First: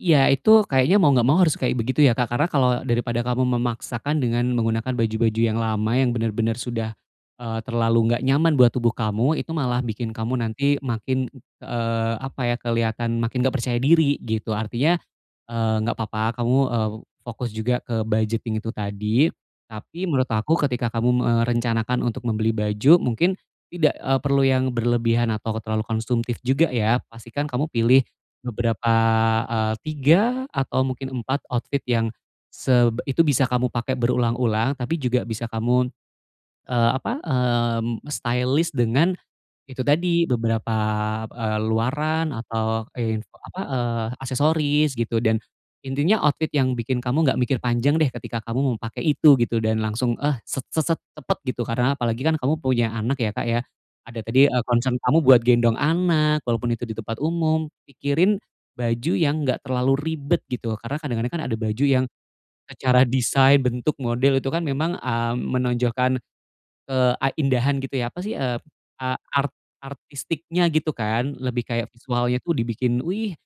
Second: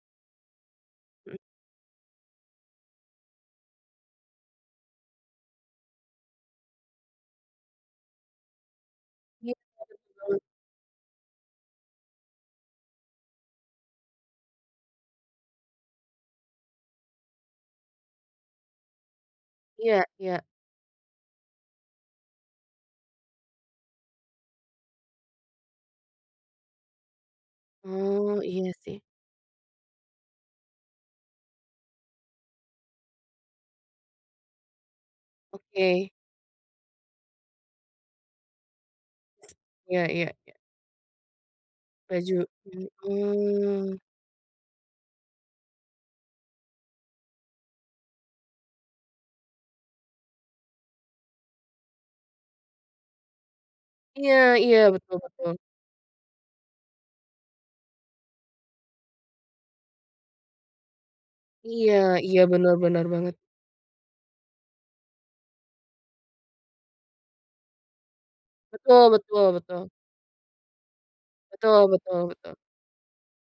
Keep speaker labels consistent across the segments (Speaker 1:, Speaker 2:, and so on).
Speaker 1: Ya itu kayaknya mau nggak
Speaker 2: Hmm.
Speaker 1: mau harus kayak begitu ya Kak, karena kalau daripada kamu memaksakan dengan menggunakan baju-baju yang lama, yang benar-benar sudah, eee, terlalu nggak nyaman buat tubuh kamu,
Speaker 2: Iya
Speaker 1: itu malah bikin kamu
Speaker 2: betul.
Speaker 1: nanti makin, ng eee, apa ya, keliatan makin nggak percaya diri gitu, artinya, eee, nggak apa-apa kamu, eee, fokus juga ke budgeting itu tadi.
Speaker 2: Iya
Speaker 1: Tapi menurut
Speaker 2: iya.
Speaker 1: aku ketika kamu merencanakan untuk membeli baju, mungkin, tidak, e perlu yang berlebihan atau terlalu konsumtif juga ya. Pastikan kamu pilih,
Speaker 2: Oh, iya
Speaker 1: beberapa,
Speaker 2: sih.
Speaker 1: eee, 3 atau mungkin 4 outfit yang, seb itu bisa kamu pakai berulang-ulang tapi juga bisa kamu,
Speaker 2: Oke.
Speaker 1: eee, apa, eee, mmm, stylish dengan, itu
Speaker 2: Ya
Speaker 1: tadi,
Speaker 2: ya ya.
Speaker 1: beberapa eee, luaran
Speaker 2: Baju,
Speaker 1: atau, in e apa,
Speaker 2: mhm.
Speaker 1: eee, aksesoris gitu dan, intinya outfit yang bikin kamu nggak mikir panjang deh ketika kamu mau pake itu, gitu. Dan langsung, eh, set set set cepat gitu, karena apalagi kan kamu punya anak ya Kak ya. Ada
Speaker 2: Iya
Speaker 1: tadi, e
Speaker 2: iya,
Speaker 1: concern
Speaker 2: betul
Speaker 1: kamu buat
Speaker 2: betul.
Speaker 1: gendong anak, walaupun itu di tempat umum. Pikirin baju yang nggak terlalu ribet gitu, karena kadang-kadang kan ada baju
Speaker 2: Iya
Speaker 1: yang,
Speaker 2: iya, benar
Speaker 1: secara
Speaker 2: benar banget
Speaker 1: desain, bentuk model itu kan memang, ah, menonjolkan, ke a indahan gitu ya, apa sih, eee,
Speaker 2: Betul
Speaker 1: a
Speaker 2: betul
Speaker 1: ar
Speaker 2: betul.
Speaker 1: artistiknya gitu kan, lebih
Speaker 2: Betul
Speaker 1: kayak
Speaker 2: betul
Speaker 1: visualnya tuh
Speaker 2: betul.
Speaker 1: dibikin, wih,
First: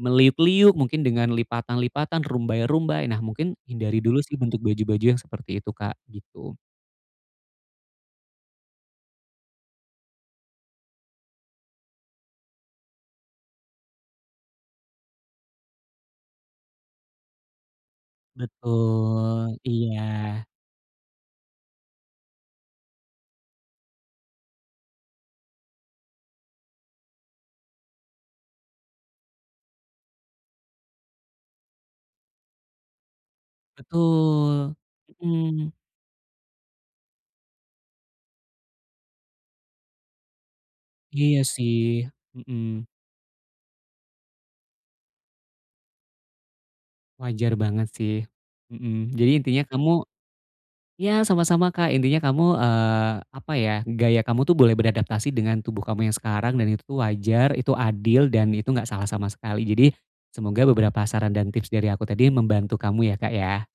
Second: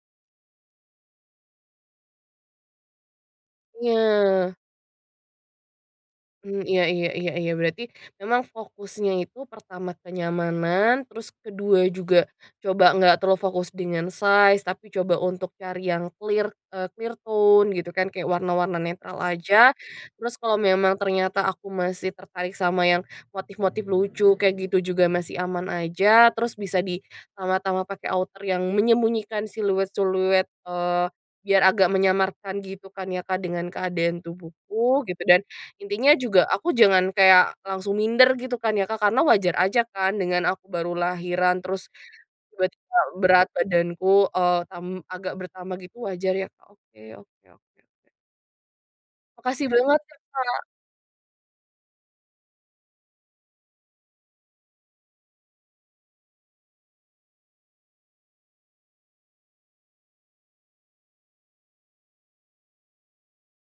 Speaker 1: meliuk-liuk, mungkin dengan lipatan-lipatan, rumbai-rumbai. Nah mungkin, hindari dulu sih
Speaker 2: Iya.
Speaker 1: bentuk baju baju yang seperti itu Kak, gitu.
Speaker 2: Mhm, iya iya iya iya berarti, memang fokusnya itu pertama kenyamanan, terus ke-2 juga coba nggak terlalu fokus dengan size, tapi coba untuk cari yang clear, e clear tone gitu kan, kayak warna-warna netral
Speaker 1: Betul,
Speaker 2: aja.
Speaker 1: iya.
Speaker 2: Terus kalo memang ternyata aku masih tertarik sama yang, motif-motif lucu kayak gitu juga masih aman aja, terus bisa ditambah-tambah pake outer yang menyembunyikan siluet-siluet, eee, biar agak menyamarkan gitu kan ya Kak, dengan keadaan
Speaker 1: Betul.
Speaker 2: tubuhku gitu dan,
Speaker 1: Mmm.
Speaker 2: intinya juga aku jangan kayak langsung minder gitu kan ya Kak, karena wajar aja kan dengan aku baru
Speaker 1: Iya
Speaker 2: lahiran terus,
Speaker 1: sih, mmm.
Speaker 2: tiba-tiba berat badanku, eee, tam agak bertambah gitu wajar ya Kak, oke oke
Speaker 1: Wajar
Speaker 2: oke.
Speaker 1: banget sih, mmm. Jadi intinya
Speaker 2: Makasih banget
Speaker 1: kamu
Speaker 2: ya Kak.
Speaker 1: ya sama-sama Kak, intinya kamu, eee, apa ya, gaya kamu tuh boleh beradaptasi dengan tubuh kamu yang sekarang, dan itu wajar, itu adil, dan itu enggak salah sama sekali. Jadi, semoga beberapa saran dan tips dari aku tadi membantu kamu ya Kak ya.